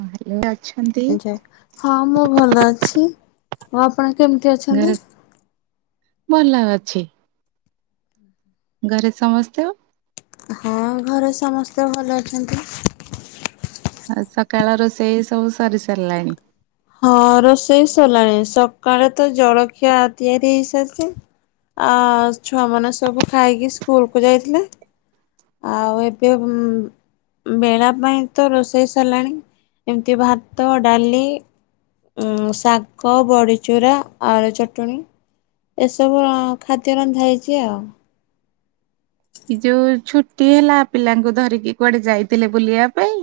ହଁ ହାଲୋ। ଆଜ୍ଞା ହଁ ମୁଁ ଭଲ ଅଛି ଆଉ ଆପଣ କେମିତି ଅଛନ୍ତି? ଘରେ ଭଲ ଅଛି। ଘରେ ସମସ୍ତେ ଆଉ ଘରେ ସମସ୍ତେ ଭଲ ଅଛନ୍ତି। ଆଉ ସକାଳ ରୋଷେଇ ସବୁ ସରି ସାରିଲାଣି? ହଁ ରୋଷେଇ ସିଲାଣି ସକାଳେ ତ ଜଳଖିଆ ତିଆରି ହେଇସାରିଚି। ଆ ଛୁଆମାନେ ସବୁ ଖାଇକି ସ୍କୁଲ କୁ ଯାଇଥିଲେ। ଆଉ ଏବେ ବେଳା ପାଇଁ ତ ରୋଷେଇ ସାରିଲାଣି ଏମିତି ଭାତ ଡାଲି ଶାଗ ବଡ଼ିଚୁରା ଆଳ ଚଟଣି ଏସବୁ ଖାଦ୍ୟ ରନ୍ଧା ହେଇଛି ଆଉ ଯୋଉ ଛୁଟି ହେଲା ପିଲାଙ୍କୁ ଧରିକି କୁଆଡେ ଯାଇଥିଲେ ବୁଲିବା ପାଇଁ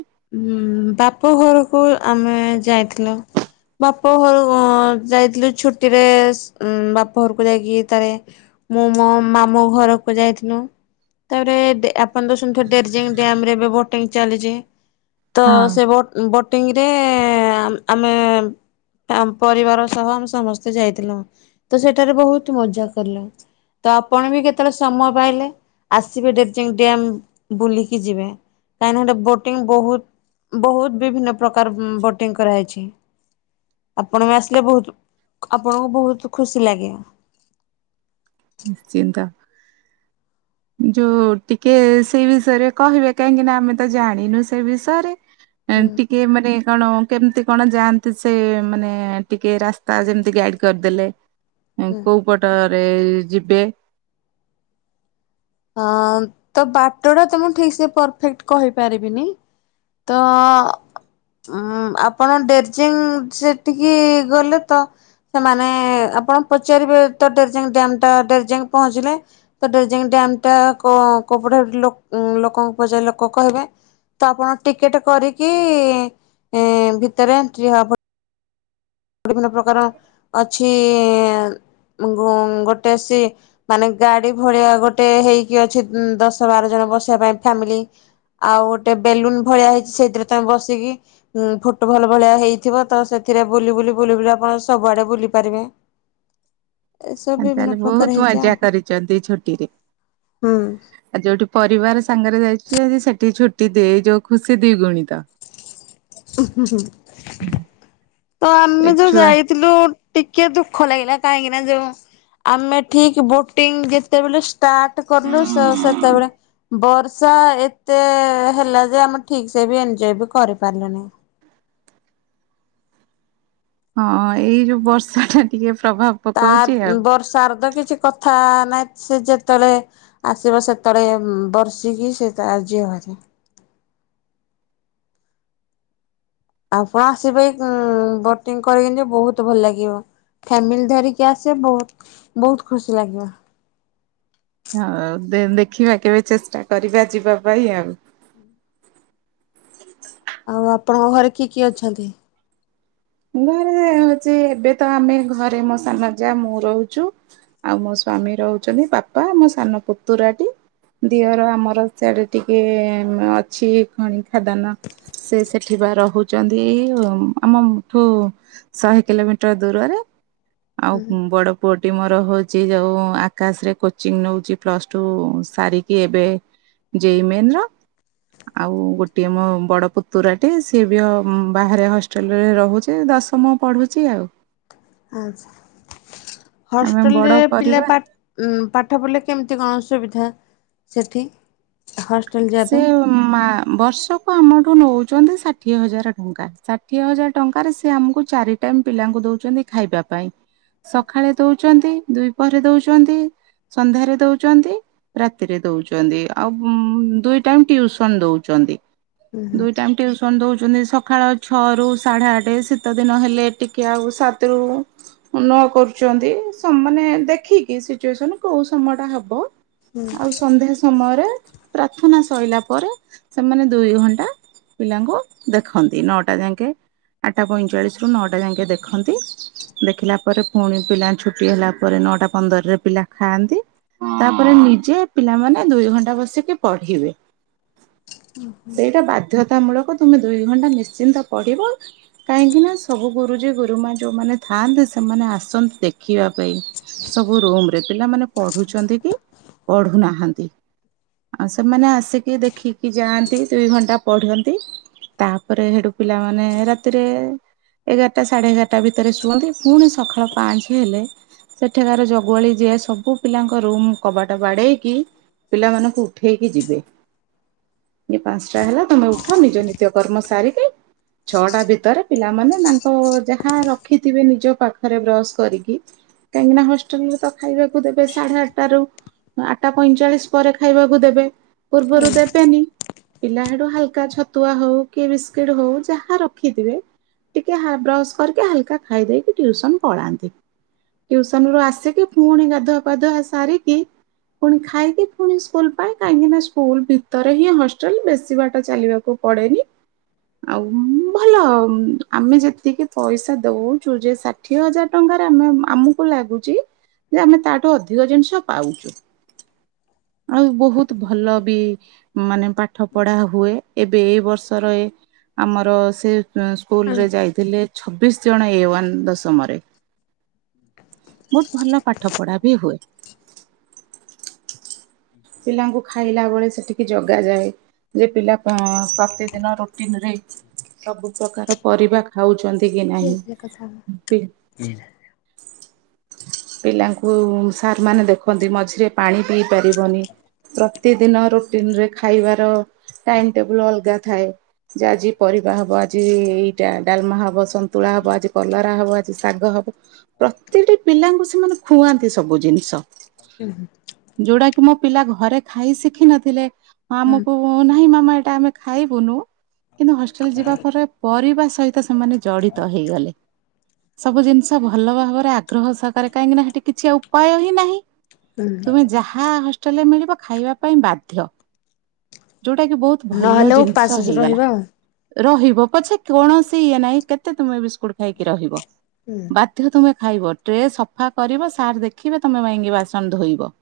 ହୁଁ ବାପ ଘରକୁ ଆମେ ଯାଇଥିଲ ବାପ ଘର ଯାଇଥିଲୁ ଛୁଟି ରେ ବାପ ଘରକୁ ଯାଇକି ତାରେ ମୁଁ ମୋ ମାମୁ ଘରକୁ ଯାଇଥିଲୁ ତାପରେ ଆପଣ ତ ଶୁଥିବେ ଡର୍ଜିଙ୍ଗ ଡ୍ୟାମ ରେ ଏବେ ବୋଟିଂ ଚାଲିଛି ତ ହଁ ସେ ବୋଟିଂରେ ଆମେ ଆ ପରିବାର ସହ ଆମେ ସମସ୍ତେ ଯାଇଥିଲ ତ ସେଠାରେ ବହୁତ ମଜା କଲ ତ ଆପଣ ବି କେତେବେଳେ ସମୟ ପାଇଲେ ଆସିବେ ଡେ ଡମ୍ ବୁଲିକି ଯିବେ କାହିଁକିଟ ବୋଟିଂ ବହୁତ ବହୁତ ବିଭିନ୍ନ ପ୍ରକାର ବୋଟିଂ କରାହାଇଛି ଆପଣ ବି ଆସିଲେ ବହୁତ ଆପଣଙ୍କୁ ବହୁତ ଖୁସି ଲାଗେ ନିଶ୍ଚିନ୍ତା ଯୋଉ ଟିକେ ସେଇ ବିଷୟରେ କହିବେ କାହିଁକି ନା ଆମେ ତ ଜାଣିନୁ ସେ ବିଷୟରେ ହୁଁ ଏମିତି କିଏ ମାନେ କଣ କେମିତି କଣ ଯାଆନ୍ତି ସେ ମାନେ ଟିକେ ରାସ୍ତା ଯେମିତି ଗାଇଡ କରିଦେଲେ ହୁଁ। କୋଉ ପଟରେ ଯିବେ ହଁ ତ ବାଟ ଟା ତ ମୁଁ ଠିକ ସେ ପରଫେକ୍ଟ କହିପାରିବିନି ତ ଉ ଆପଣ ଡେର୍ଜିଂ ସେଠିକି ଗଲେ ତ ସେମାନେ ଆପଣ ପଚାରିବେ ତ ଡେରଜାଙ୍ଗ ଡ୍ୟାମ ଟା ଡେରଜାଙ୍ଗ ପହଞ୍ଚିଲେ ତଡ ଡାମ ଟା କୋଉପଟେ ଲୋକଙ୍କ ପଜ ଲୋକ କହିବେ ତ ଆପଣ ଟିକେଟ କରିକି ଏ ଭିତରେ ଏଣ୍ଟ୍ରି ହବା ପ ବିଭିନ୍ନ ପ୍ରକାର ଅଛି ଗୋଟେସି ମାନେ ଗାଡି ଭଳିଆ ଗୋଟେ ହେଇକି ଅଛି ଦଶ ବାର ଜଣ ବସିବା ପାଇଁ ଫ୍ୟାମିଲି ଆଉ ଗୋଟେ ବେଲୁନ ଭଳିଆ ହେଇଛି ସେଇଥିରେ ତମେ ବସିକି ଉଁ ଫୁଟବଲ ଭଳିଆ ହେଇଥିବ ତ ସେଥିରେ ବୁଲି ବୁଲି ବୁଲି ବୁଲି ଆପଣ ସବୁଆଡେ ବୁଲି ପାରିବେ ଏସବୁ ବିଭିନ୍ନ ତାହେଲେ ପ୍ରକାର ବହୁତ ହେଇଛି ମଜା ଆଉ କରିଛନ୍ତି ଛୁଟିରେ ହୁଁ। ଆଉ ଯୋଉଠି ପରିବାର ସାଙ୍ଗରେ ଯାଇଛି ଆଜି ସେଠି ଛୁଟି ଦେଇ ଯୋଉ ଖୁସି ଦି ଗୁଣିତ ତ ଏ ଆମେ ଯୋଉ ଛୁଆ ଯାଇ ଥିଲୁ ଟିକେ ଦୁଃଖ ଲାଗିଲା କାହିଁକି ନା ଯୋଉ ଆମେ ଠିକ ବୋଟିଂ ଯେତେବେଳେ ଷ୍ଟାର୍ଟ କଲୁ ସେ ସେତେବେଳେ ବର୍ଷା ଏତେ ହେଲା ଯେ ଆମେ ଠିକ ସେ ବି ଏନ୍ଜୟ ବି କରି ପାରିଲୁନି ହଁ ଏଇ ଯୋଉ ବର୍ଷା ଟା ଟିକେ ପ୍ରଭାବ ତା ପକଉଚି ଆଉ। ବର୍ଷା ର ତ କିଛି କଥା ନାହିଁ ସେ ଯେତେବେଳେ ଆସିବ ସେତେଳେ ବର୍ଷିକି ସେ ତା ଯିବ ଆଉ କଁ ଆସିବେ ବୋଟିଂ କରିକି ବହୁତ ଭଲ ଲାଗିବ ଫାମିଲି ଧରିକି ଆସିବ ବହୁତ ବହୁତ ଖୁସି ଲାଗିବ ହଉ ଦେ ଦେଖିବା କେବେ ଚେଷ୍ଟା କରିବା ଯିବା ପାଇଁ ଆଉ ଆଉ ଆପଣଙ୍କ ଘରେ କିଏ କିଏ ଅଛନ୍ତି ଘରେ ହଉଛି ଏବେ ତ ଆମେ ଘରେ ମୋ ସାନ ଯା ମୁଁ ରହୁଛୁ ଆଉ ମୋ ସ୍ଵାମୀ ରହୁଛନ୍ତି ବାପା ମୋ ସାନ ପୁତୁରାଟି ଦିଅର ଆମର ସାଡେ ଟିକେ ଅଛି ଖଣି ଖାଦାନ ସେ ସେଠୀ ବା ରହୁଛନ୍ତି ଆମ ଠୁ ଶହେ କିଲୋମିଟର ଦୂରରେ ଆଉ ବଡ ପୁଅଟି ମୋର ହଉଛି ଯୋଉ ଆକାଶରେ କୋଚିଂ ନଉଛି ପ୍ଲସଟୁ ସାରିକି ଏବେ ଜେଇମେନ୍ ର ଆଉ ଗୋଟିଏ ମୋ ବଡ ପୁତୁରାଟି ସିଏ ବି ବାହାରେ ହଷ୍ଟେଲରେ ରହୁ ଚି ଦଶମ ପଢୁଛି ଆଉ। ଆଛା ଆମେ ହଷ୍ଟେଲରେ ବଡ଼ ପିଲା ପରିବା ପା ପାଠ ପଢ଼ିଲେ କେମିତି କଣ ଅସୁବିଧା ସେଠି ହଷ୍ଟେଲ ଯିବା ସେ ପାଇଁ। ମା ବର୍ଷକୁ ଆମଠୁ ନଉଛନ୍ତି ଷାଠିଏ ହଜାର ଟଙ୍କା ଷାଠିଏ ହଜାର ଟଙ୍କାରେ ସେ ଆମକୁ ଚାରି ଟାଇମ୍ ପିଲାଙ୍କୁ ଦଉଛନ୍ତି ଖାଇବା ପାଇଁ। ସକାଳେ ଦଉଛନ୍ତି ଦୁଇ ପହରେ ଦଉଛନ୍ତି। ସନ୍ଧ୍ୟାରେ ଦଉଛନ୍ତି ରାତିରେ ଦଉଛନ୍ତି ଆଉ ଦୁଇ ଟାଇମ୍ ଟିଉସନ ଦଉଛନ୍ତି ହୁଁ ଦୁଇ ଟାଇ ଟିଉସନ ଦଉଛନ୍ତି ସକାଳ ଛଅ ରୁ ସାଢ଼େ ଆଠ ଶୀତ ଦିନ ହେଲେ ଟିକେ ଆଉ ସାତରୁ। ନ କରୁଛନ୍ତି ସ ମାନେ ଦେଖିକି ସିଚୁଏସନ କୋଉ ସମୟ ଟା ହବ। ଆଉ ସନ୍ଧ୍ୟା ସମୟରେ ପ୍ରାର୍ଥନା ସଇଲା ପରେ ସେମାନେ ଦୁଇ ଘଣ୍ଟା। ପିଲାଙ୍କୁ ଦେଖନ୍ତି ନଅଟା ଯାଙ୍କେ ଆଠଟା ପଇଁଚାଳିଶରୁ ନଅଟା ଯାଙ୍କେ ଦେଖନ୍ତି। ଦେଖିଲା ପରେ ପୁଣି ପିଲା ଛୁଟି ହେଲା ପରେ ନଅଟା ପନ୍ଦରରେ ପିଲା ଖାଆନ୍ତି। ତାପରେ ନିଜେ ପିଲାମାନେ ଦୁଇ ଘଣ୍ଟା ବସିକି ପଢିବେ ସେଇଟା ବା ବାଧ୍ୟତାମୂଳକ ତୁମେ ଦୁଇ ଘଣ୍ଟା ନିଶ୍ଚିନ୍ତ ପଡ଼ିବ। କାହିଁକିନା ସବୁ ଗୁରୁଜୀ ଗୁରୁମା ଯେଉଁମାନେ ଥାଆନ୍ତି ସେମାନେ ଆସନ୍ତି ଦେଖିବା ପାଇଁ। ସବୁ ରୁମ ରେ ପିଲାମାନେ ପଢୁଛନ୍ତି କି ପଢୁନାହାନ୍ତି ବି। ଆ ସେମାନେ ଆସିକି ଦେଖିକି ଯାଆନ୍ତି ଦୁଇ ଘଣ୍ଟା ପଢନ୍ତି। ତାପରେ ସେଠୁ ପିଲାମାନେ ରାତିରେ। ଏଗାରଟା ସାଢ଼େ ଏଗାରଟା ଭିତରେ ଶୁଅନ୍ତି ପୁଣି ସକାଳ ପାଞ୍ଚ ହେଲେ। ସେଠକାର ଜଗୁଆଳି ଯିଏ ସବୁ ପିଲାଙ୍କ ରୁମ୍ କବାଟ ବାଡ଼େଇକି ପିଲାମାନଙ୍କୁ। ଉଠେଇକି ଯିବେ ପାଞ୍ଚଟା ହେଲା ତମେ ଉଠ ନିଜ ନିତ୍ୟ କର୍ମ ସାରିକି। ଛଅଟା ଭିତରେ ପିଲାମାନେ ତାଙ୍କ ଯାହା ରଖିଥିବେ ନିଜ ପାଖରେ ବ୍ରଶ କରିକି। କାହିଙ୍କିନା ହଷ୍ଟେଲ ରେ ତ ଖାଇବାକୁ ଦେବେ ସାଢେ ଆଟା ରୁ ର ଆଠଟା ପଇଁଚାଳିଶ ପରେ ଖାଇବାକୁ। ଦେବେ ପୂର୍ବରୁ ଦେବେନି ପିଲାଠୁ ହାଲକା ଛତୁଆ ହଉ କି ବିସ୍କୁିଟ ହଉ ଯାହା ରଖିଥିବେ। ଟିକେ ହ ବ୍ରସ୍ କରିକି ହାଲକା ଖାଇ ଦେଇେଇକି ଟ୍ୟୁସନ ପଳାନ୍ତି। ଟ୍ୟୁସନ ରୁ ଆସିକି ପୁଣି ଗାଧୁଆ ପାାଧୁଆ ସାରିକି ପୁଣି ଖାଇକି ପୁଣି। ସ୍କୁଲ ପାଇଁ କାହିଁକି ନା ସ୍କୁଲ ଭିତରେ ହିଁ ହଷ୍ଟେଲ ବେଶୀ ବାଟ ଚାଲିବାକୁ ପଡେନି। ଆଉ ଭଲ ଆମେ ଯେତିକି ପଇସା ଦଉଛୁ ଯେ ଷାଠିଏ ହଜାର ଟଙ୍କାରେ ଆମେ ଆମକୁ ଲାଗୁଛି ଯେ ଆମେ ତାଠୁ ଅଧିକ ଜିନିଷ ପାଉଛୁ। ଆଉ ବହୁତ ଭଲ ବି ମାନେ ପାଠ ପଢା ହୁଏ। ଏବେ ଏଇ ବର୍ଷରେ ଆମର ସେ ସ୍କୁଲ ହୁଁ। ରେ ଯାଇ। ଥିଲେ ଛବିଶ ଜଣ ଏ ୱନ୍ ଦଶମରେ ବହୁତ ଭଲ ପାଠ। ଠପଡ଼ା ବି ହୁଏ ପିଲାଙ୍କୁ ଖାଇଲା ବେଳେ ସେଠିକି ଜଗାଯାଏ। ଯେ ପିଲା ପ୍ରତିଦିନ ରୁଟିନ ରେ ସବୁ ପ୍ରକାର। ପରିବା ଖାଉଛନ୍ତି କି କଥା ନାହିଁ। ପିଲାଙ୍କୁ ସାର୍ମାନେ ଦେଖନ୍ତି ମଝିରେ ପାଣି ପିଇ ପାରିବନି ପ୍ରତିଦିନ ରୁଟିନ ରେ ଖାଇବାର ଟାଇମ ଟେବୁଲ ଅଲଗା ଥାଏ। ଯେ ଆଜି ପରିବା ହବ ଆଜି ଏଇଟା ଡାଲମା ହବ ସନ୍ତୁଳା ହବ ଆଜି କଲରା ହବ ଆଜି ଶାଗ ହବ। ପ୍ରତିଟି ପିଲାଙ୍କୁ ସେମାନେ ଖୁଆନ୍ତି ସବୁ ଜିନିଷ। ହୁଁ ହୁଁ। ଯୋଉଟା କି ମୁଁ। ପିଲା ଘରେ ଖାଇ ଶିଖିିନଥିଲେ ଆମକୁ ନାହିଁ ମାମା ଏଇଟା ଆମେ ଖାଇବୁନୁ। କିନ୍ତୁ ହଷ୍ଟେଲ ଯିବା ପରେ ପରିବା ସହିତ ସେମାନେ ଜଡିତ ହେଇଗଲେ ସବୁ ଜିନିଷ ଭଲ ଭାବରେ ଆଗ୍ରହ ସ କରେ କାହିଁକି ନା ସେଠି କିଛି ଉପାୟ ହିଁ ନାହିଁ। ତୁମେ ଯାହା ହୋଷ୍ଟେଲରେ ମିଳିବ ଖାଇବା ପାଇଁ ବାଧ୍ୟ ଯୋଉଟା କି ବହୁତ। ଭଲ ନହେଲେ ଉପାସ ଜିନିଷ ହେଇଗଲା। ରହିବା ଆଉ। ରହିବ ପଛେ, କୌଣସି ଇଏ ନାହିଁ। କେତେ ତମେ ବିସ୍କୁଟ ଖାଇକି ରହିବ। ହୁଁ ବାଧ୍ୟ ତୁମେ ଖାଇବ ଟ୍ରେ ସଫା କରିବ। ସାର୍ ଦେଖିବେ ତମେ [unintelligible] ବାସନ ଧୋଇବ।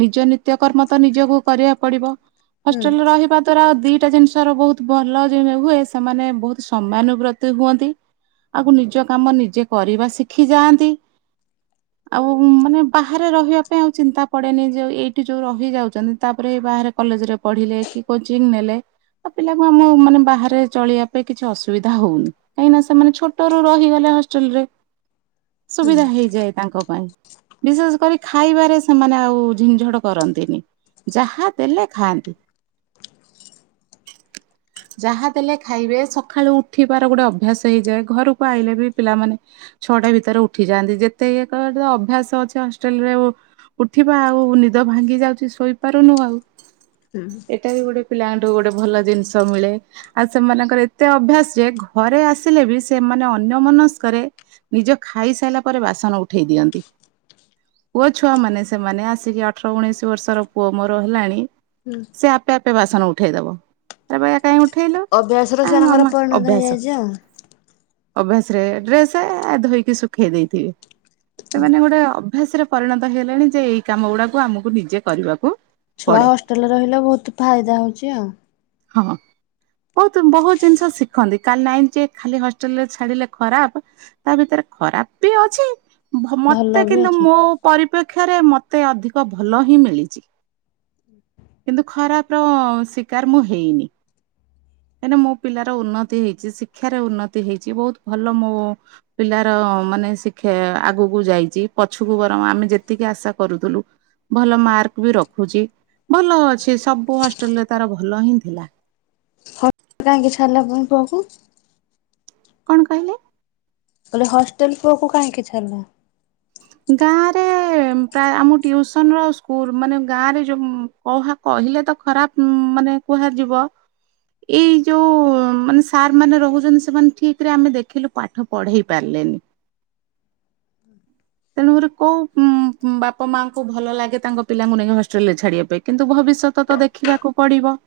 ନିଜ ନିତ୍ୟକର୍ମ ତ ନିଜକୁ କରିବା ପଡିବ। ହୁଁ ହଷ୍ଟେଲରେ ରହିବା ତରା ଦିଟା ଜିନିଷର ବହୁତ ଭଲ ଜିମ୍ ହୁଏ। ସେମାନେ ବହୁତ ସମାନୁବ୍ରତି ହୁଅନ୍ତି। ଆଗୁ ନିଜ କାମ ନିଜେ, କରିବା ଶିଖି ଯାଆନ୍ତି। ଆଉ, ମାନେ ବାହାରେ ରହିବା ପାଇଁ, ଆଉ ଚିନ୍ତା ପଡେନି ଯଉ, ଏଇଠି ଯୋଉ ରହି ଯାଉଛନ୍ତି ତା'ପରେ ବାହାରେ କଲେଜରେ ପଢିଲେ, କି କୋଚିଂ ନେଲେ ଆ, ପିଲାକୁ ମୁଁ ମାନେ ବାହାରେ ଚଳିବା ପାଇଁ କିଛି ଅସୁବିଧା ହଉନି। କାହିଁକି ନା, ସେମାନେ ଛୋଟରୁ ରହିଗଲେ ହଷ୍ଟେଲ ରେ। ସୁବିଧା ହେଇଯାଏ ତାଙ୍କ ପାଇଁ, ବିଶେଷ କରି ଖାଇବାରେ ସେ ସେମାନେ ଆଉ ଝିିନ୍ ଝଡ୍ କରନ୍ତିନି। ଯାହା ଦେଲେ ଖାଆନ୍ତି। ହ ଯାହା ଦେଲେ ଖାଇବେ, ସକାଳୁ ଉଠିବାର ଗୋଟେ ଅଭ୍ୟାସ ହେଇଯାଏ। ଘରକୁ ଆଇଲେ ବି ପିଲାମାନେ ଛଅଟା ଭିତରେ ଉଠି ଯାଆନ୍ତି। ଯେତେ ଇଏ କର ଅଭ୍ୟାସ ଅଛି ହଷ୍ଟେଲ ରେ ଉ ଉଠିବା ଆଉ, ନିଦ ଭାଙ୍ଗି ଯାଉଛି। ଶୋଇପାରୁନୁ ଆଉ ହୁଁ ଏଇଟା ବି ଗୋଟେ ପିଲାଙ୍କଠୁ ଗୋଟେ ଭଲ ଜିନିଷ ମିଳେ। ଆଉ, ସେମାନଙ୍କର ଏତେ ଅଭ୍ୟାସ ଯେ, ଘରେ ଆସିଲେ ବି ସେମାନେ, ଅନ୍ୟ ମନସ୍କରେ ନିଜ ଖାଇସାଇଲା ପରେ ବାସନ ଉଠେଇ ଦିଅନ୍ତି। ପୁଅ ଛୁଆ ମାନେ ସେ ସେମାନେ ଆସିକି ଅଠର ଉଣେଇଶି ବର୍ଷର ପୁଅ ମୋର ହେଲାଣି ହୁଁ। ସେ ଆପେ ଆପେ ବାସନ ଉଠେଇଦବ। ଆରେ ବାୟା କାଇଁ ଉଠେଇଲୁ? ଅଭ୍ୟାସର ଏ ସେମାନଙ୍କର ମାମା ପରିଣତ ଅଭ୍ୟାସ! ହେଇଯାଇଛି ଆଉ। ଅଭ୍ୟାସ ରେ, ଡ୍ରେସେ ଧୋଇକି ଶୁଖେଇ ଦେଇଥିବି। ସେମାନେ ଗୋଟେ ଅଭ୍ୟାସରେ ପରିଣତ ହେଇଲେଣି, ଯେ ଏଇ କାମ ଗୁଡାକୁ ଆମକୁ ନିଜେ କରିବାକୁ ଛୁଆ ପଡେ ହଷ୍ଟେଲରେ ରହିଲେ, ବହୁତ ଫାଇଦା ହଉଛି ଆଉ। ହଁ। ବହୁତ, ବହୁତ ଜିନିଷ ଶିଖନ୍ତି। କାଲି ନାଇଁ ଯେ, ଖାଲି ହଷ୍ଟେଲ ରେ ଛାଡିଲେ ଖରାପ! ତା' ଭିତରେ ଖରାପ ବି ଅଛି। ଭ ଭଲ ମତେ ବି କିନ୍ତୁ ଅଛି। ମୋ ପରିପେକ୍ଷି ପକ୍ଷରେ ମତେ ଅଧିକ ଭଲ ହିଁ ମିଳିଛି। କିନ୍ତୁ, ଖରାପ ର ଶିକାର ମୁଁ ହେଇନି। କାହିଁକିନା, ମୋ ପିଲାର ଉନ୍ନତି ହେଇଛି। ଶିକ୍ଷାରେ ଉନ୍ନତି ହେଇଛି। ବହୁତ ଭଲ ମୋ ପିଲାର ମାନେ ଶିଖେ ଆଗକୁ ଯାଇଛି। ପଛକୁ ବରଂ ଆମେ ଯେ ତିକି ଆଶା କରୁଥୁଲୁ। ଭଲ ମାର୍କ ବି ରଖୁଛି। ଭଲ ଅଛି, ସବୁ ହଷ୍ଟେଲରେ ତାର ଭଲ ହିଁ ଥିଲା। ହଷ୍ଟେଲ କାହିଁକି ଛାଡ଼ିଲା, ପୁଣି ପୁଅକୁ? କଣ କହିଲେ? କହିଲି, ହଷ୍ଟେଲ ପୁଅକୁ କାହିଁକି ଛାଲ? ଗାଁ ରେ, ପ୍ରାୟ ଆମ ଟିଉସନ୍ ର ଆଉ ସ୍କୁଲ ମାନେ ଗାଁ ରେ ଯୋଉଁ କହା କହିଲେ ତ ଖରାପ ମାନେ କୁହାଯିବ। ଏଇ ଯଉ ମାନେ ସାର୍ ମାନେ ରହୁଛନ୍ତି, ସେମାନେ ଠିକ୍ ରେ ଆମେ ଦେଖିଲୁ ପାଠ ପଢ଼େଇ ପାରିଲେନି। ତେଣୁକରି କୋଉ-ଉଁ-ଉଁ ବାପ ମା'ଙ୍କୁ ଭଲ ଲାଗେ, ତାଙ୍କ ପିଲାଙ୍କୁ ନେଇକି ହଷ୍ଟେଲ ରେ ଛାଡିବା ପାଇଁ। କିନ୍ତୁ ଭବିଷ୍ୟତ ତ ଦେଖ ଖିବାକୁ ପଡିବ।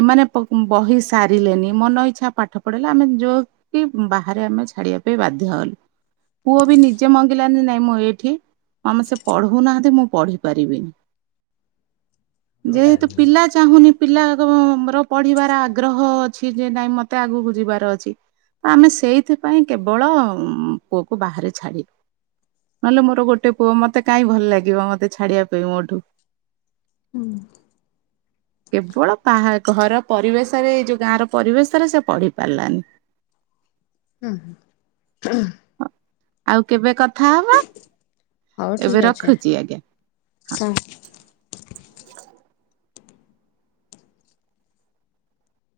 ଏମାନେ ପ ବହି ସାରିଲେନି। ମନ ଇଚ୍ଛା, ପାଠ ପଢେଇଲେ। ଆମେ ଯୋକ୍ କି ବାହାରେ ଆମେ ଛାଡିବା ପାଇଁ ବାଧ୍ୟ ହେଲୁ। ପୁଅ ବି ନିଯେ ସେ ମଙ୍ଗିଲାନି ନାଇଁ ମୁଁ ଏଇଠି ମାମା ସେ ପଢଉ ନାହାଁନ୍ତି। ମୁଁ ପଢି ପାରିବିନି। ଯେହେତୁ ପିଲା ଚାହୁଁନି, ପିଲା ଆଗ ମୋର ପଢିବାର ଆଗ୍ରହ ଅଛି। ଯେ ନାଇଁ ମତେ ଆଗକୁ ଯିବାର ଅଛି। ତ ଆମେ ସେଇଥିପାଇଁ କେବଳ, ପୁଅକୁ ବାହାରେ ଛାଡିଲୁ। ନହେଲେ, ମୋର ଗୋଟେ ପୁଅ ମତେ କାଇ ଭଲ ଲାଗିବ, ମତେ ଛଡିବା ପାଇଁ ମୋଠୁ। ହୁଁ [inaudible] କେବଳ ପାହା ଘର ପରିବେଶରେ ଏଇ ଯୋଉ ଗାଁ ର ପରିବେଶରେ ସେ ପଢି ପାରିଲାନି। ହୁଁ ହଁ ଆଉ କେବେ କଥା ହବା। ହଉ ଠିକ୍ ଏବେ ଅଛି ରଖୁଛି ଆଜ୍ଞା। ହଁ।